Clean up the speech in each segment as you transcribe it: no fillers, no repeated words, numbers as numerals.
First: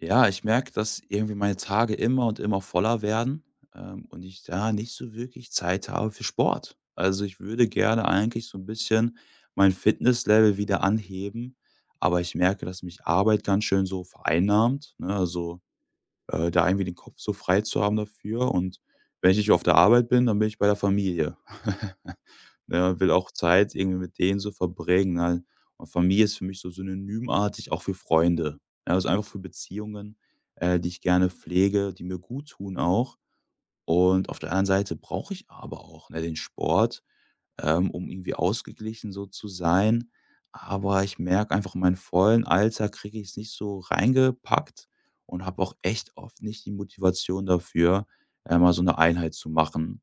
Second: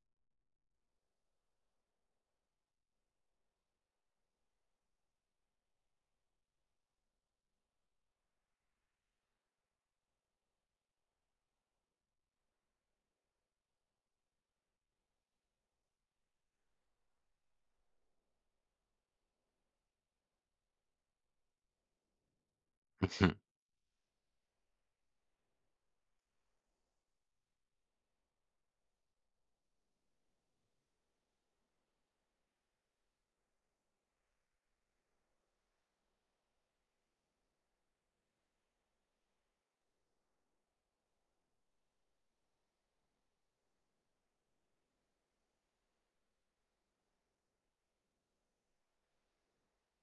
Ja, ich merke, dass irgendwie meine Tage immer und immer voller werden, und ich da nicht so wirklich Zeit habe für Sport. Also, ich würde gerne eigentlich so ein bisschen mein Fitnesslevel wieder anheben, aber ich merke, dass mich Arbeit ganz schön so vereinnahmt, ne? Also da irgendwie den Kopf so frei zu haben dafür. Und wenn ich nicht auf der Arbeit bin, dann bin ich bei der Familie. Ne, will auch Mhm, Zeit irgendwie mit denen so verbringen. Ne? Und Familie ist für mich so synonymartig auch für Freunde. Ja, also einfach für Beziehungen, die ich gerne pflege, die mir gut tun auch. Und auf der anderen Seite brauche ich aber auch ne, den Sport, um irgendwie ausgeglichen so zu sein. Aber ich merke einfach, meinen vollen Alltag kriege ich es nicht so reingepackt und habe auch echt oft nicht die Motivation dafür, mal so eine Einheit zu machen.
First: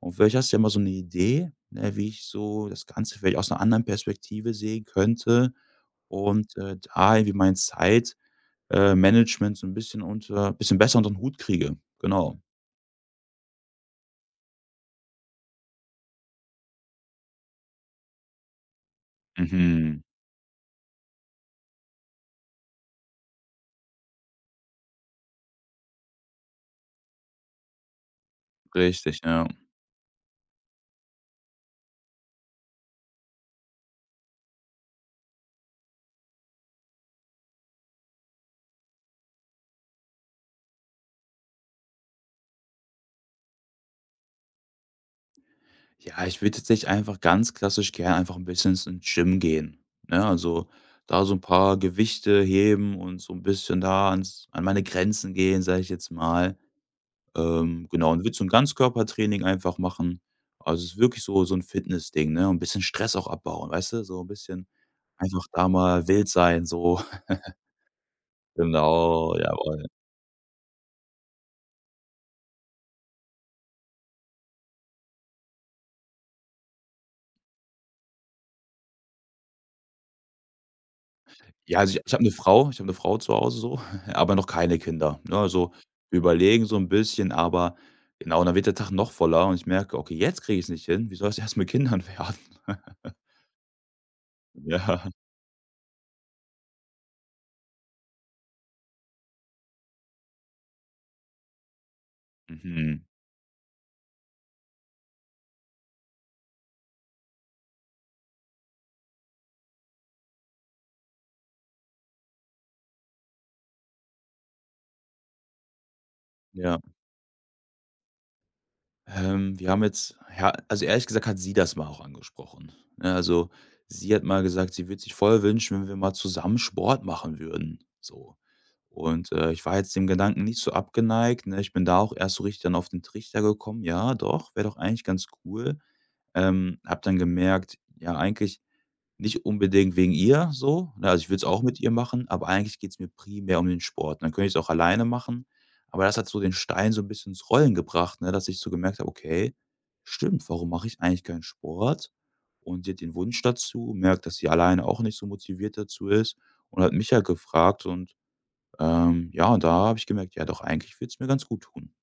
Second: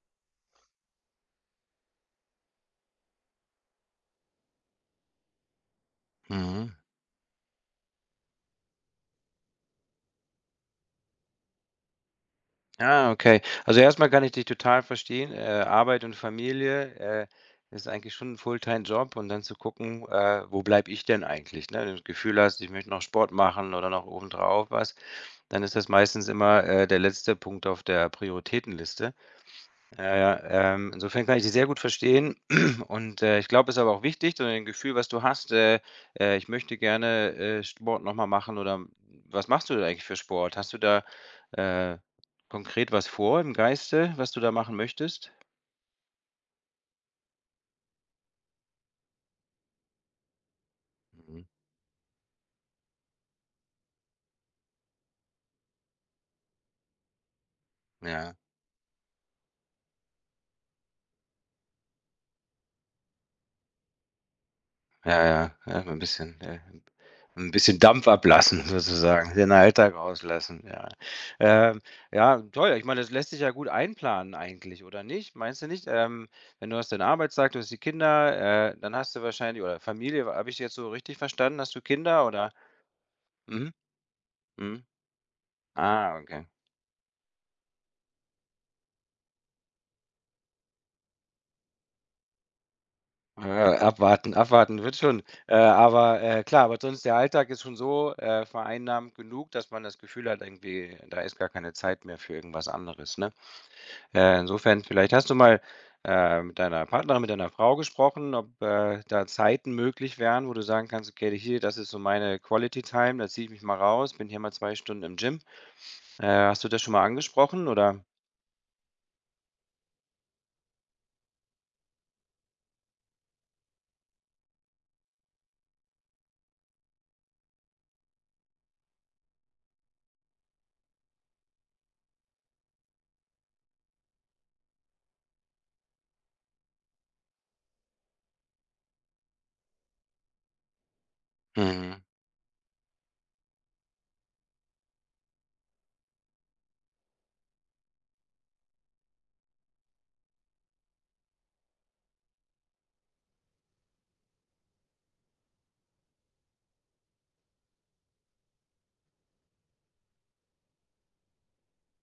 Und vielleicht hast du ja mal so eine Idee, ne, wie ich so das Ganze vielleicht aus einer anderen Perspektive sehen könnte und, mhm. Da irgendwie mein Zeit Management so ein bisschen unter bisschen besser unter den Hut kriege. Genau. Ah, okay. Also, erstmal kann ich dich total verstehen. Arbeit und Familie, äh, ist eigentlich schon 'n Fulltime-Job und dann zu Mhm. gucken, wo bleib ich denn eigentlich, ne? Wenn du das Gefühl hast, ich möchte noch Sport machen oder noch obendrauf was, dann ist das meistens immer, der letzte Punkt auf der Prioritätenliste. Richtig, ja. Ja, ja, insofern kann ich dich sehr gut verstehen und, ich glaube, es ist aber auch wichtig, so ein Gefühl, was du hast, „Ich möchte gerne, Sport noch mal machen“ oder was machst du denn eigentlich für Sport? Hast du da, äh, konkret was vor im Geiste, was du da machen möchtest? Ja, ich würde jetzt nicht einfach ganz klassisch gern einfach ein bisschen ins Gym gehen, ne? Also, da so ein Mhm, paar Gewichte heben und so ein bisschen da ans an meine Grenzen gehen, sage ich jetzt mal. Genau, und würde ja. so ein Ganzkörpertraining einfach machen. Also, es ist wirklich so ein Fitnessding, ne? Und 'n bisschen Stress auch abbauen, weißt du? So ein bisschen Ja, einfach ja, da ja, mal wild sein, so. 'n bisschen Dampf ablassen Genau, sozusagen, ja. den Alltag rauslassen, ja. Ähm, ja, toll. Ich meine, das lässt sich ja gut einplanen eigentlich, oder nicht? Meinst du nicht? Wenn du hast deinen Arbeitstag, du hast die Kinder, dann hast du wahrscheinlich oder Familie, habe ich jetzt so richtig verstanden? Hast Ja, du also, ich habe Kinder eine oder? Frau zu Hause Mhm, so, aber noch keine mhm. Kinder, ne? Also, Ah, wir okay. überlegen so ein bisschen, aber genau, und dann wird der Tag noch voller und ich merke: „Okay, jetzt kriege ich es nicht hin. Wie soll's erst mit Kindern werden?“ Ja, abwarten, abwarten wird Ja. schon. Aber, klar, aber sonst der Alltag ist schon so, vereinnahmt genug, dass man das Gefühl hat, irgendwie, da ist gar keine Zeit mehr für irgendwas Mhm. anderes, ne? Insofern, vielleicht hast du mal, mit deiner Partnerin, mit deiner Frau gesprochen, ob, da Zeiten möglich wären, wo du sagen kannst: „Okay, hier, das ist so meine Quality Time, da ziehe ich mich mal raus, bin hier mal 2 Stunden im Gym.“ hast du Ja. das schon mal angesprochen oder? Wir haben jetzt ja, also ehrlich gesagt hat sie das mal auch angesprochen, ne? Also, sie hat mal gesagt, sie würde sich voll wünschen, wenn wir mal zusammen Sport machen würden, so. Und, ich war jetzt dem Gedanken nicht so abgeneigt, ne? Ich bin da auch erst so richtig dann auf den Trichter gekommen: „Ja, doch, wäre doch eigentlich ganz cool.“ Habe dann gemerkt, ja, eigentlich nicht unbedingt wegen ihr so, ne? Also, ich würde es auch mit ihr Mhm, machen, aber eigentlich geht's mir primär um den Sport. Dann könnte ich es auch alleine machen, aber das hat so den Stein so ein bisschen ins Rollen gebracht, ne, dass ich so gemerkt habe: „Okay, stimmt, warum mache ich eigentlich keinen Sport?“ Und sie hat den Wunsch dazu, merkt, dass sie alleine auch nicht so motiviert dazu ist und hat mich ja gefragt und, ja, und da habe ich gemerkt: „Ja doch, eigentlich würde es mir ganz gut tun.“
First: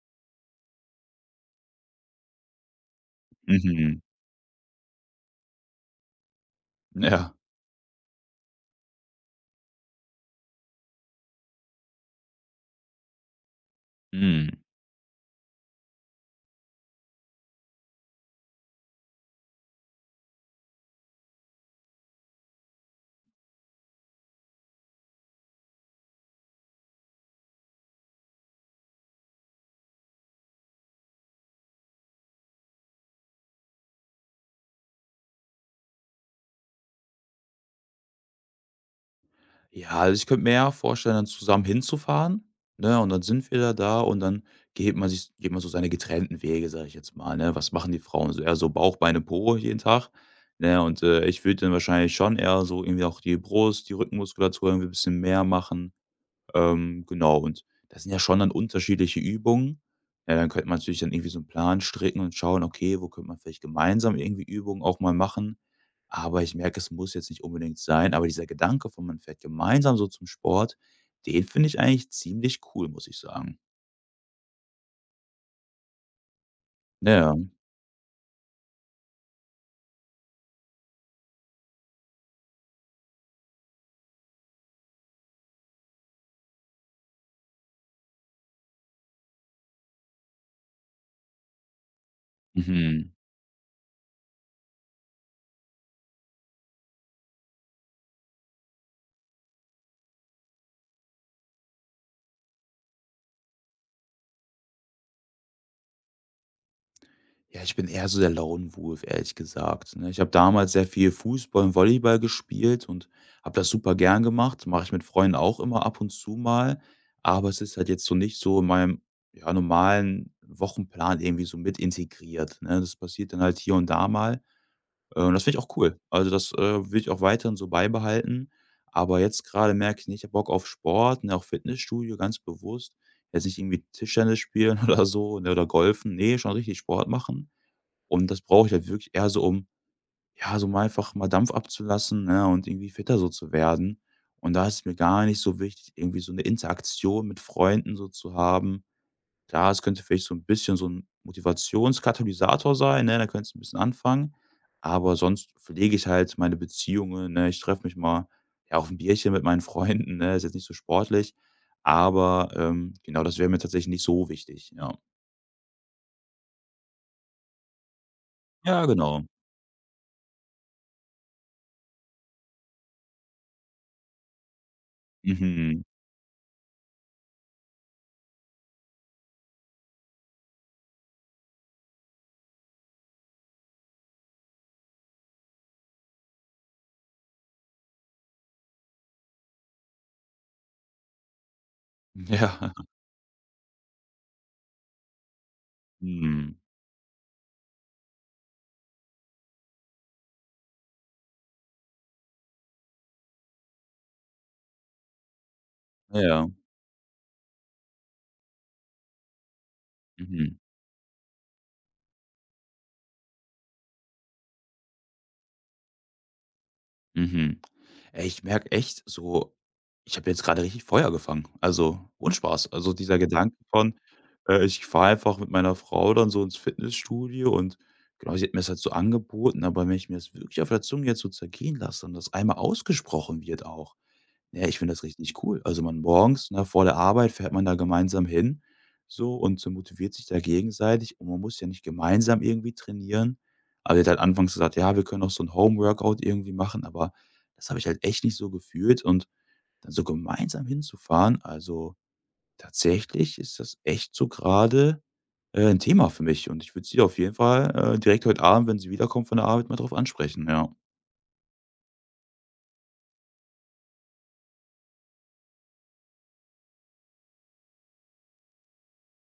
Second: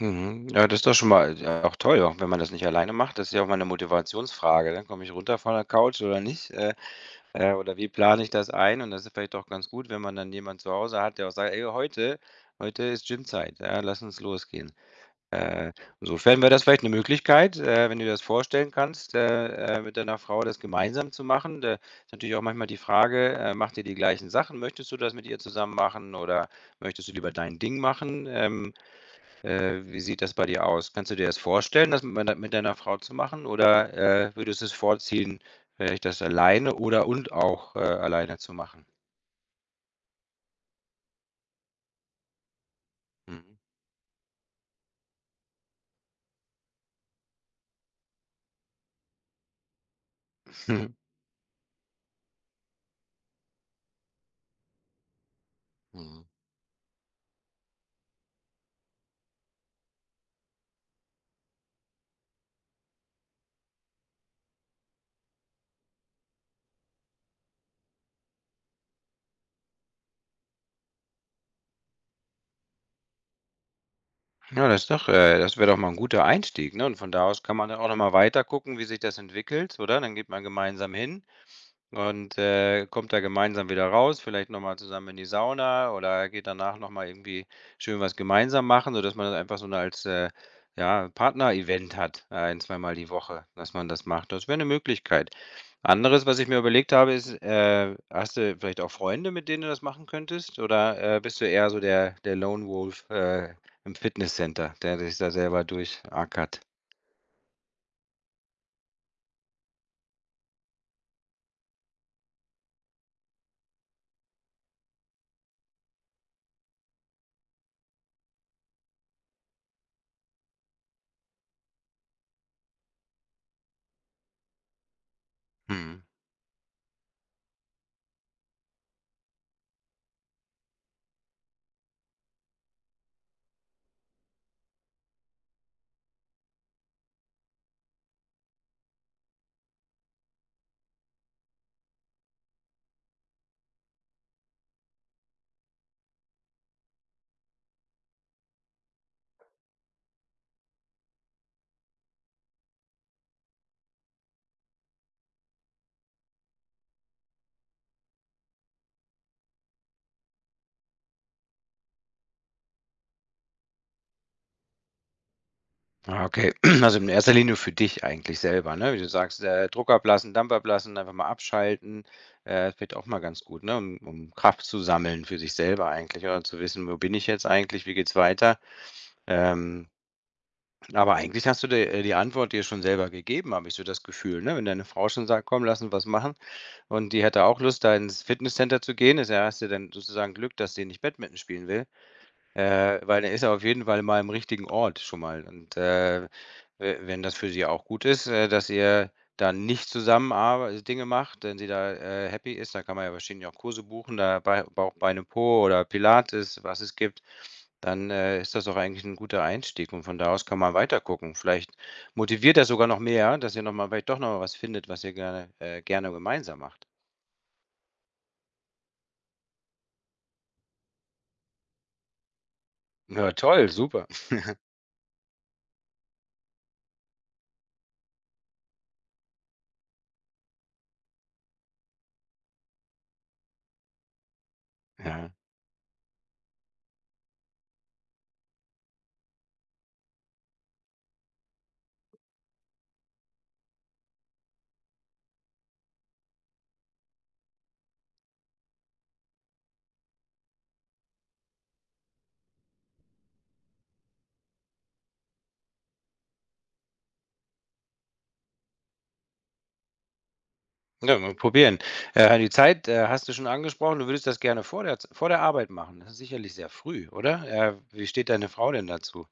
mhm. Ja, das ist doch schon mal, auch toll, auch wenn man das nicht alleine macht. Das ist ja auch mal eine Mhm. Motivationsfrage, dann „Komme ich runter von der Couch oder nicht? Ja. Oder wie plane ich das ein?“ Und das ist vielleicht auch ganz gut, wenn man dann jemand zu Hause hat, der auch sagt: „Ey, heute ist Gymzeit, ja, lass uns Mhm. losgehen.“ Äh, insofern wäre das vielleicht eine Möglichkeit, wenn du dir das vorstellen kannst, mit deiner Frau das gemeinsam zu machen. Da ist natürlich auch manchmal die Frage, macht ihr die gleichen Sachen? Möchtest du das mit ihr zusammen machen oder möchtest du lieber dein Ding machen? Wie sieht das bei dir aus? Kannst du dir das vorstellen, das mit mei mit deiner Frau zu machen oder, würdest du es vorziehen, vielleicht das alleine oder und auch, alleine zu machen? Ja, also ich könnte mir eher vorstellen, dann zusammen hinzufahren, ne? Und dann sind wir Mhm. da und dann geht man so seine getrennten Wege, sage ich jetzt mal, ne? Was machen die Frauen so? Eher so Bauch, Beine, Po jeden Tag, ne? Und, ich würde dann wahrscheinlich schon eher so irgendwie auch die Brust, die Rückenmuskulatur irgendwie ein bisschen mehr machen. Mhm. Genau, und das sind ja schon dann unterschiedliche Übungen. Ja, dann könnte man natürlich dann irgendwie so einen Plan stricken und schauen, okay, wo könnte man vielleicht gemeinsam irgendwie Übungen auch mal machen. Aber ich merke, es muss jetzt nicht unbedingt sein. Aber dieser Gedanke von, man fährt gemeinsam so zum Sport, den finde ich eigentlich ziemlich cool, muss ich sagen. Ja, das ist doch das wäre doch mal ein guter Einstieg, ne? Und von da Ja. aus kann man dann auch noch mal weiter gucken, wie sich das entwickelt, oder? Dann geht man gemeinsam hin und, kommt da gemeinsam wieder raus, vielleicht noch mal zusammen in die Sauna oder geht danach noch mal irgendwie schön was gemeinsam machen, sodass man das einfach so 'ne als, ja, Partner-Event hat, ein zweimal die Mhm. Woche, dass man das macht. Das wäre eine Möglichkeit. Anderes, was ich mir überlegt habe, ist, hast du vielleicht auch Freunde, mit denen du das machen könntest? Oder, bist du eher so der Lone Wolf, im Fitnesscenter, der sich da selber durchackert? Ja, ich bin eher so der Lone Wolf, ehrlich gesagt, ne? Ich habe damals sehr viel Fußball und Volleyball gespielt und habe das super gern gemacht. Mache ich mit Freunden auch immer ab und zu mal, aber es ist halt jetzt so nicht so in meinem, ja, normalen Wochenplan irgendwie so mit integriert, ne? Das passiert dann halt hier und da mal. Und das finde ich auch cool. Mhm. Also, das, will ich auch weiterhin so beibehalten. Aber jetzt gerade merke ich, nicht ich habe Bock auf Sport, ne, auch Fitnessstudio, ganz bewusst. Jetzt nicht irgendwie Tischtennis spielen oder so, ne, oder golfen. Ne, schon richtig Sport machen. Und das brauche ich halt wirklich eher so, um, ja, so mal einfach mal Dampf abzulassen, ne, und irgendwie fitter so zu werden. Und da ist es mir gar nicht so wichtig, irgendwie so eine Interaktion mit Freunden so zu haben. Klar, es könnte vielleicht so ein bisschen so ein Motivationskatalysator sein, ne? Da könntest du ein bisschen anfangen, aber sonst pflege ich halt meine Beziehungen, ne? Ich treffe mich mal, ja, auf ein Bierchen mit meinen Freunden, ne? Ist jetzt nicht so sportlich, aber, genau, das wäre mir tatsächlich nicht so wichtig, ja. Ah, okay. Also, in erster Linie für dich eigentlich selber, Ja, ne? Wie du genau. sagst, Druck ablassen, Dampf ablassen, einfach mal abschalten. Das wird auch mal ganz gut, ne? Um, um Kraft zu sammeln für sich Mhm. selber eigentlich oder zu wissen, wo bin ich jetzt eigentlich, wie geht's weiter? Ähm, aber eigentlich hast du dir, die Antwort dir schon selber gegeben, habe ich so das Gefühl, ne? Wenn deine Frau schon sagt: „Komm, lass uns was machen“ und die hätte auch Lust, da ins Fitnesscenter zu gehen, ist ja hast du dann sozusagen Glück, dass sie nicht Badminton spielen will. Ja. Weil dann ist er auf jeden Fall mal im richtigen Ort schon mal. Und, Mhm. we wenn das für sie auch gut ist, dass ihr da nicht zusammen arbe Dinge macht, wenn sie da, happy ist, da kann man ja wahrscheinlich auch Kurse buchen, da bei Bauch, Beine, Po oder Ja, ja. Pilates, was es gibt, dann, ist das auch eigentlich ein guter Einstieg und von da aus Mhm, kann man weiter gucken. Vielleicht motiviert das sogar noch mehr, dass ihr noch mal vielleicht doch noch mal was findet, was ihr gerne gerne gemeinsam macht. mhm. Ey, ich merke echt so, ich habe jetzt gerade richtig Feuer gefangen, also, ohne Spaß. Also, dieser Ja, Gedanke toll, von, super. Ich fahre einfach mit meiner Frau dann so ins Fitnessstudio und genau, sie hat mir's halt so angeboten, aber wenn ich mir das wirklich auf der Zunge jetzt so zergehen lasse und das einmal ausgesprochen wird auch. Ja, ich finde das Ja. richtig cool. Also, man morgens, ne, vor der Arbeit fährt man da gemeinsam hin so und so motiviert sich da gegenseitig und man muss ja nicht gemeinsam irgendwie trainieren. Aber der hat halt anfangs gesagt: „Ja, wir können auch so 'n Home-Workout irgendwie machen“, aber das habe ich halt echt nicht so gefühlt und dann so gemeinsam hinzufahren also, tatsächlich ist das echt so grade, 'n Thema für mich und ich würde sie auf jeden Fall, direkt heute Abend, wenn sie wiederkommt von der Arbeit, mal drauf ansprechen, ja. Ja, mal probieren. Die Zeit, hast du schon angesprochen, du würdest das gerne vor der Z vor der Arbeit machen. Das ist sicherlich sehr früh, oder? Wie steht deine Frau denn dazu?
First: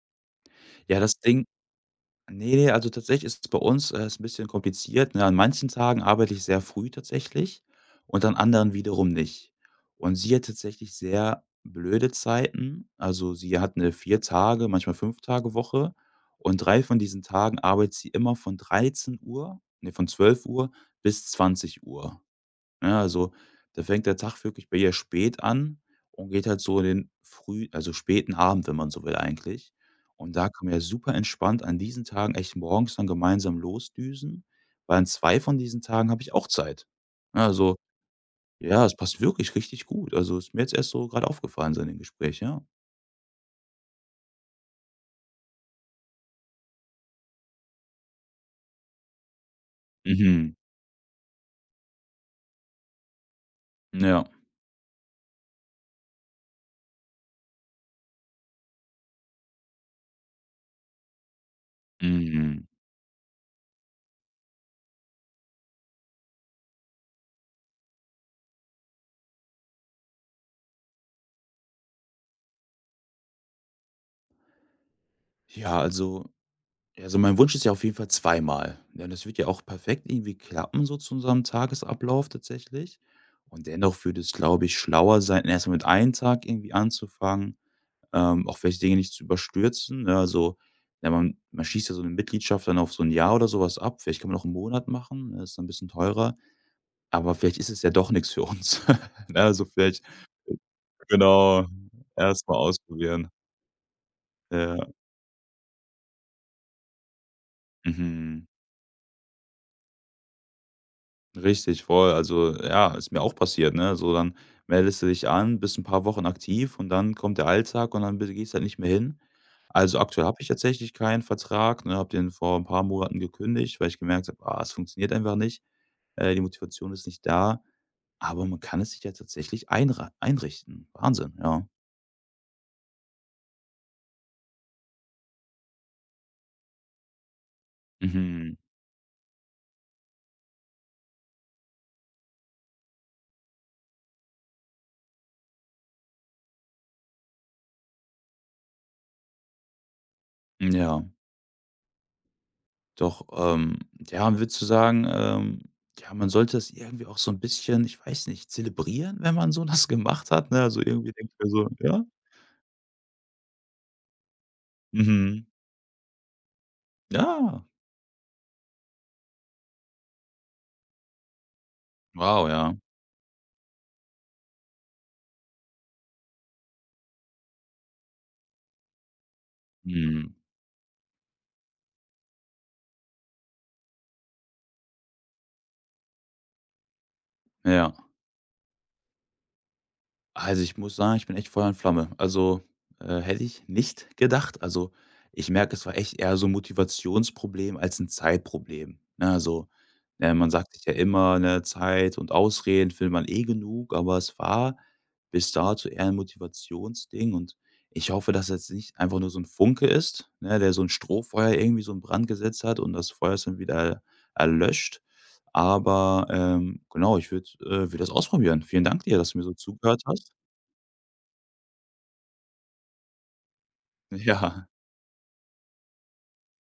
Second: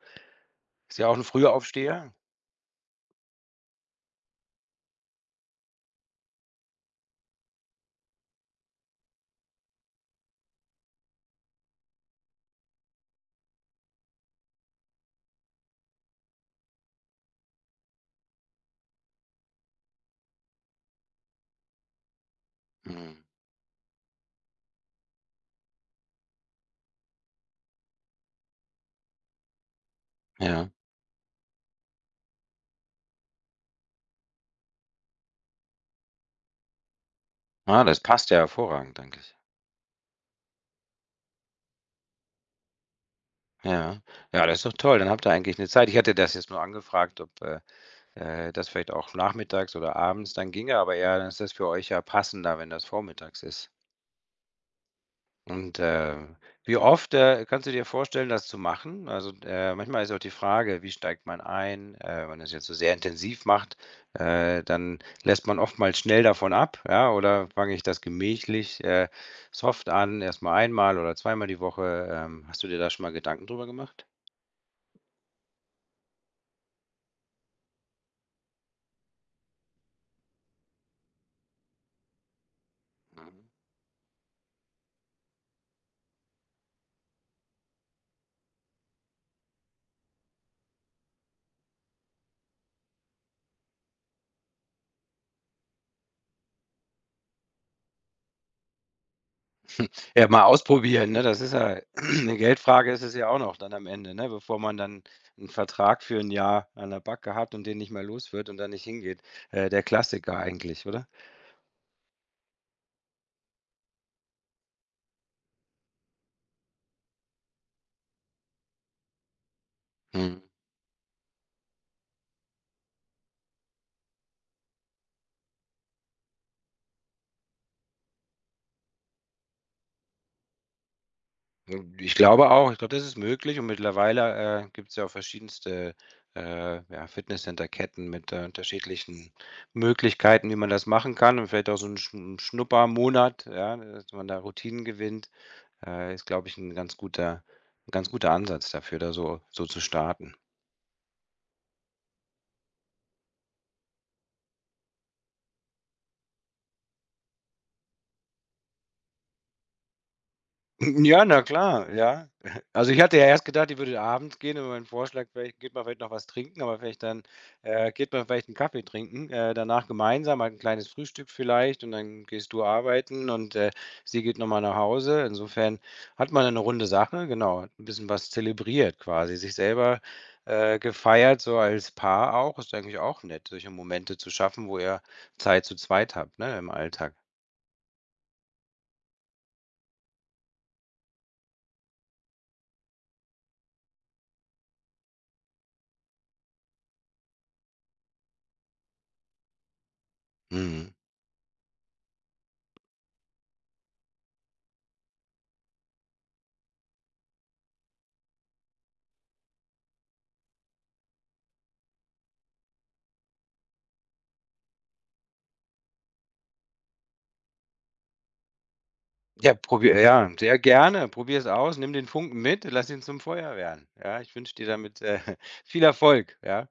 Ist Ja, ja auch das 'n Ding. Frühaufsteher? Ne, ne, also tatsächlich ist es bei uns, ist 'n bisschen kompliziert, ne? An manchen Tagen arbeite ich sehr früh tatsächlich und an anderen wiederum nicht. Und sie hat tatsächlich sehr blöde Zeiten. Also, sie hat eine 4 Tage, manchmal 5-Tage-Woche und 3 von diesen Tagen arbeitet sie immer von 13 Uhr, ne, von 12 Uhr bis 20 Uhr, ja Mhm, also, da fängt der Tag wirklich bei ihr spät an und geht halt so in den früh also, späten Abend, wenn man so will eigentlich. Und da ja. können ja super entspannt an diesen Tagen echt morgens dann gemeinsam losdüsen, weil an 2 von diesen Tagen habe ich auch Zeit. Ne, also, Ah, das passt ja ja, es hervorragend, passt denke ich. wirklich richtig gut. Also, ist mir jetzt erst so gerade aufgefallen so in dem Gespräch, ja. Ja. Ja, das ist doch toll, dann habt ihr eigentlich eine Zeit. Ich hatte das jetzt nur angefragt, ob, das vielleicht auch nachmittags oder abends dann Mhm. ginge, aber ja, dann ist das für euch ja passender, wenn das vormittags ist. Ja. Und, wie oft, kannst du dir vorstellen, das zu machen? Also, manchmal ist auch die Frage, wie steigt man ein? Wenn man das Mhm. jetzt so sehr intensiv macht, dann lässt man oftmals schnell davon ab, ja? Oder fange ich das gemächlich, soft an, erst mal einmal oder zweimal die Woche? Hast du dir da schon mal Gedanken drüber gemacht? Ja, also Ja, also mein Wunsch ist ja auf jeden Fall zweimal. Ja, das wird ja auch perfekt irgendwie klappen, so zu unserem Tagesablauf tatsächlich. Und dennoch würde es, glaube ich, schlauer sein, erstmal mit einem Tag irgendwie anzufangen, auch vielleicht Dinge nicht zu überstürzen. Ne? Also, ja, man schießt ja so eine Mitgliedschaft dann auf so ein Jahr oder sowas ab. Vielleicht kann man auch einen Monat machen, ne, ist dann ein bisschen teurer. Aber vielleicht ist es ja doch nichts für uns. Ne? Also vielleicht, Ja, mal ausprobieren, ne? Das ist genau, ja eine erstmal Geldfrage ist es ja ausprobieren. auch noch dann am Ende, ne? Bevor Ja. man dann einen Vertrag für ein Jahr an der Backe hat und den nicht mehr los Mhm. wird und dann nicht hingeht. Der Klassiker eigentlich, oder? Richtig, voll. Also, ja, ist mir auch passiert, ne? So, dann meldest du dich an, bist ein paar Wochen aktiv und dann kommt der Alltag und dann be gehst halt nicht mehr hin. Also, aktuell habe Mhm. ich tatsächlich keinen Vertrag, ne, habe den vor ein paar Monaten gekündigt, weil ich gemerkt habe: „Ah, es funktioniert einfach nicht. Die Motivation ist nicht da.“ Aber man kann es sich ja tatsächlich einrei einrichten. Wahnsinn, ja. Ich glaube auch. Ich glaube, das ist möglich und mittlerweile, gibt es ja auch verschiedenste, ja, Fitnesscenter-Ketten mit, Mhm. unterschiedlichen Möglichkeiten, wie man das machen kann und vielleicht auch so 'n Schn einen Schnuppermonat, ja, dass man da Routinen gewinnt. Ist, glaube ich, ein ganz guter 'n ganz guter Ansatz dafür, da so zu starten. Ja. Doch, ja, würdest du sagen, ja, man sollte es irgendwie auch so ein bisschen, ich weiß nicht, zelebrieren, wenn man so was gemacht hat, ne? Also, irgendwie Ja, denkt na man so, klar, ja? ja. Also, ich hatte ja erst gedacht, die würde abends gehen und mein Vorschlag Mhm. vielleicht geht man vielleicht noch was trinken, aber vielleicht dann, Ja. Geht man vielleicht einen Kaffee trinken, danach gemeinsam, halt 'n kleines Frühstück vielleicht und dann Wow, gehst du ja. arbeiten und, sie geht noch mal nach Hause. Insofern hat man eine runde Sache, genau, ein bisschen was zelebriert quasi, sich selber, Mhm. Gefeiert, so als Paar auch. Ist eigentlich auch nett, solche Momente zu schaffen, wo ihr Zeit zu zweit habt, ne, im Alltag. Ja. Also, ich muss sagen, ich bin echt Feuer und Flamme. Also, hätte ich nicht gedacht. Also, ich merke, es war echt eher so 'n Motivationsproblem als ein Zeitproblem, ne? Also, man sagt sich Mhm. ja immer, ne, Zeit und Ausreden findet man eh genug, aber es war bis dato eher ein Motivationsding und ich hoffe, dass jetzt nicht einfach nur so ein Funke ist, ne, der so ein Strohfeuer irgendwie so in Brand gesetzt hat und das Feuer ist dann wieder erlöscht. Aber, genau, ich würde, würde das ausprobieren. Vielen Dank dir, dass du mir so Ja, probier zugehört ja, hast. sehr gerne. Probier es aus, nimm den Funken mit, lass ihn zum Feuer werden. Ja, ich wünsche Ja, dir damit, viel Erfolg. Ja,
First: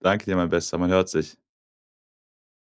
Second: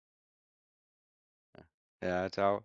danke dir, mein Bester. Man hört sich. ja, tschau.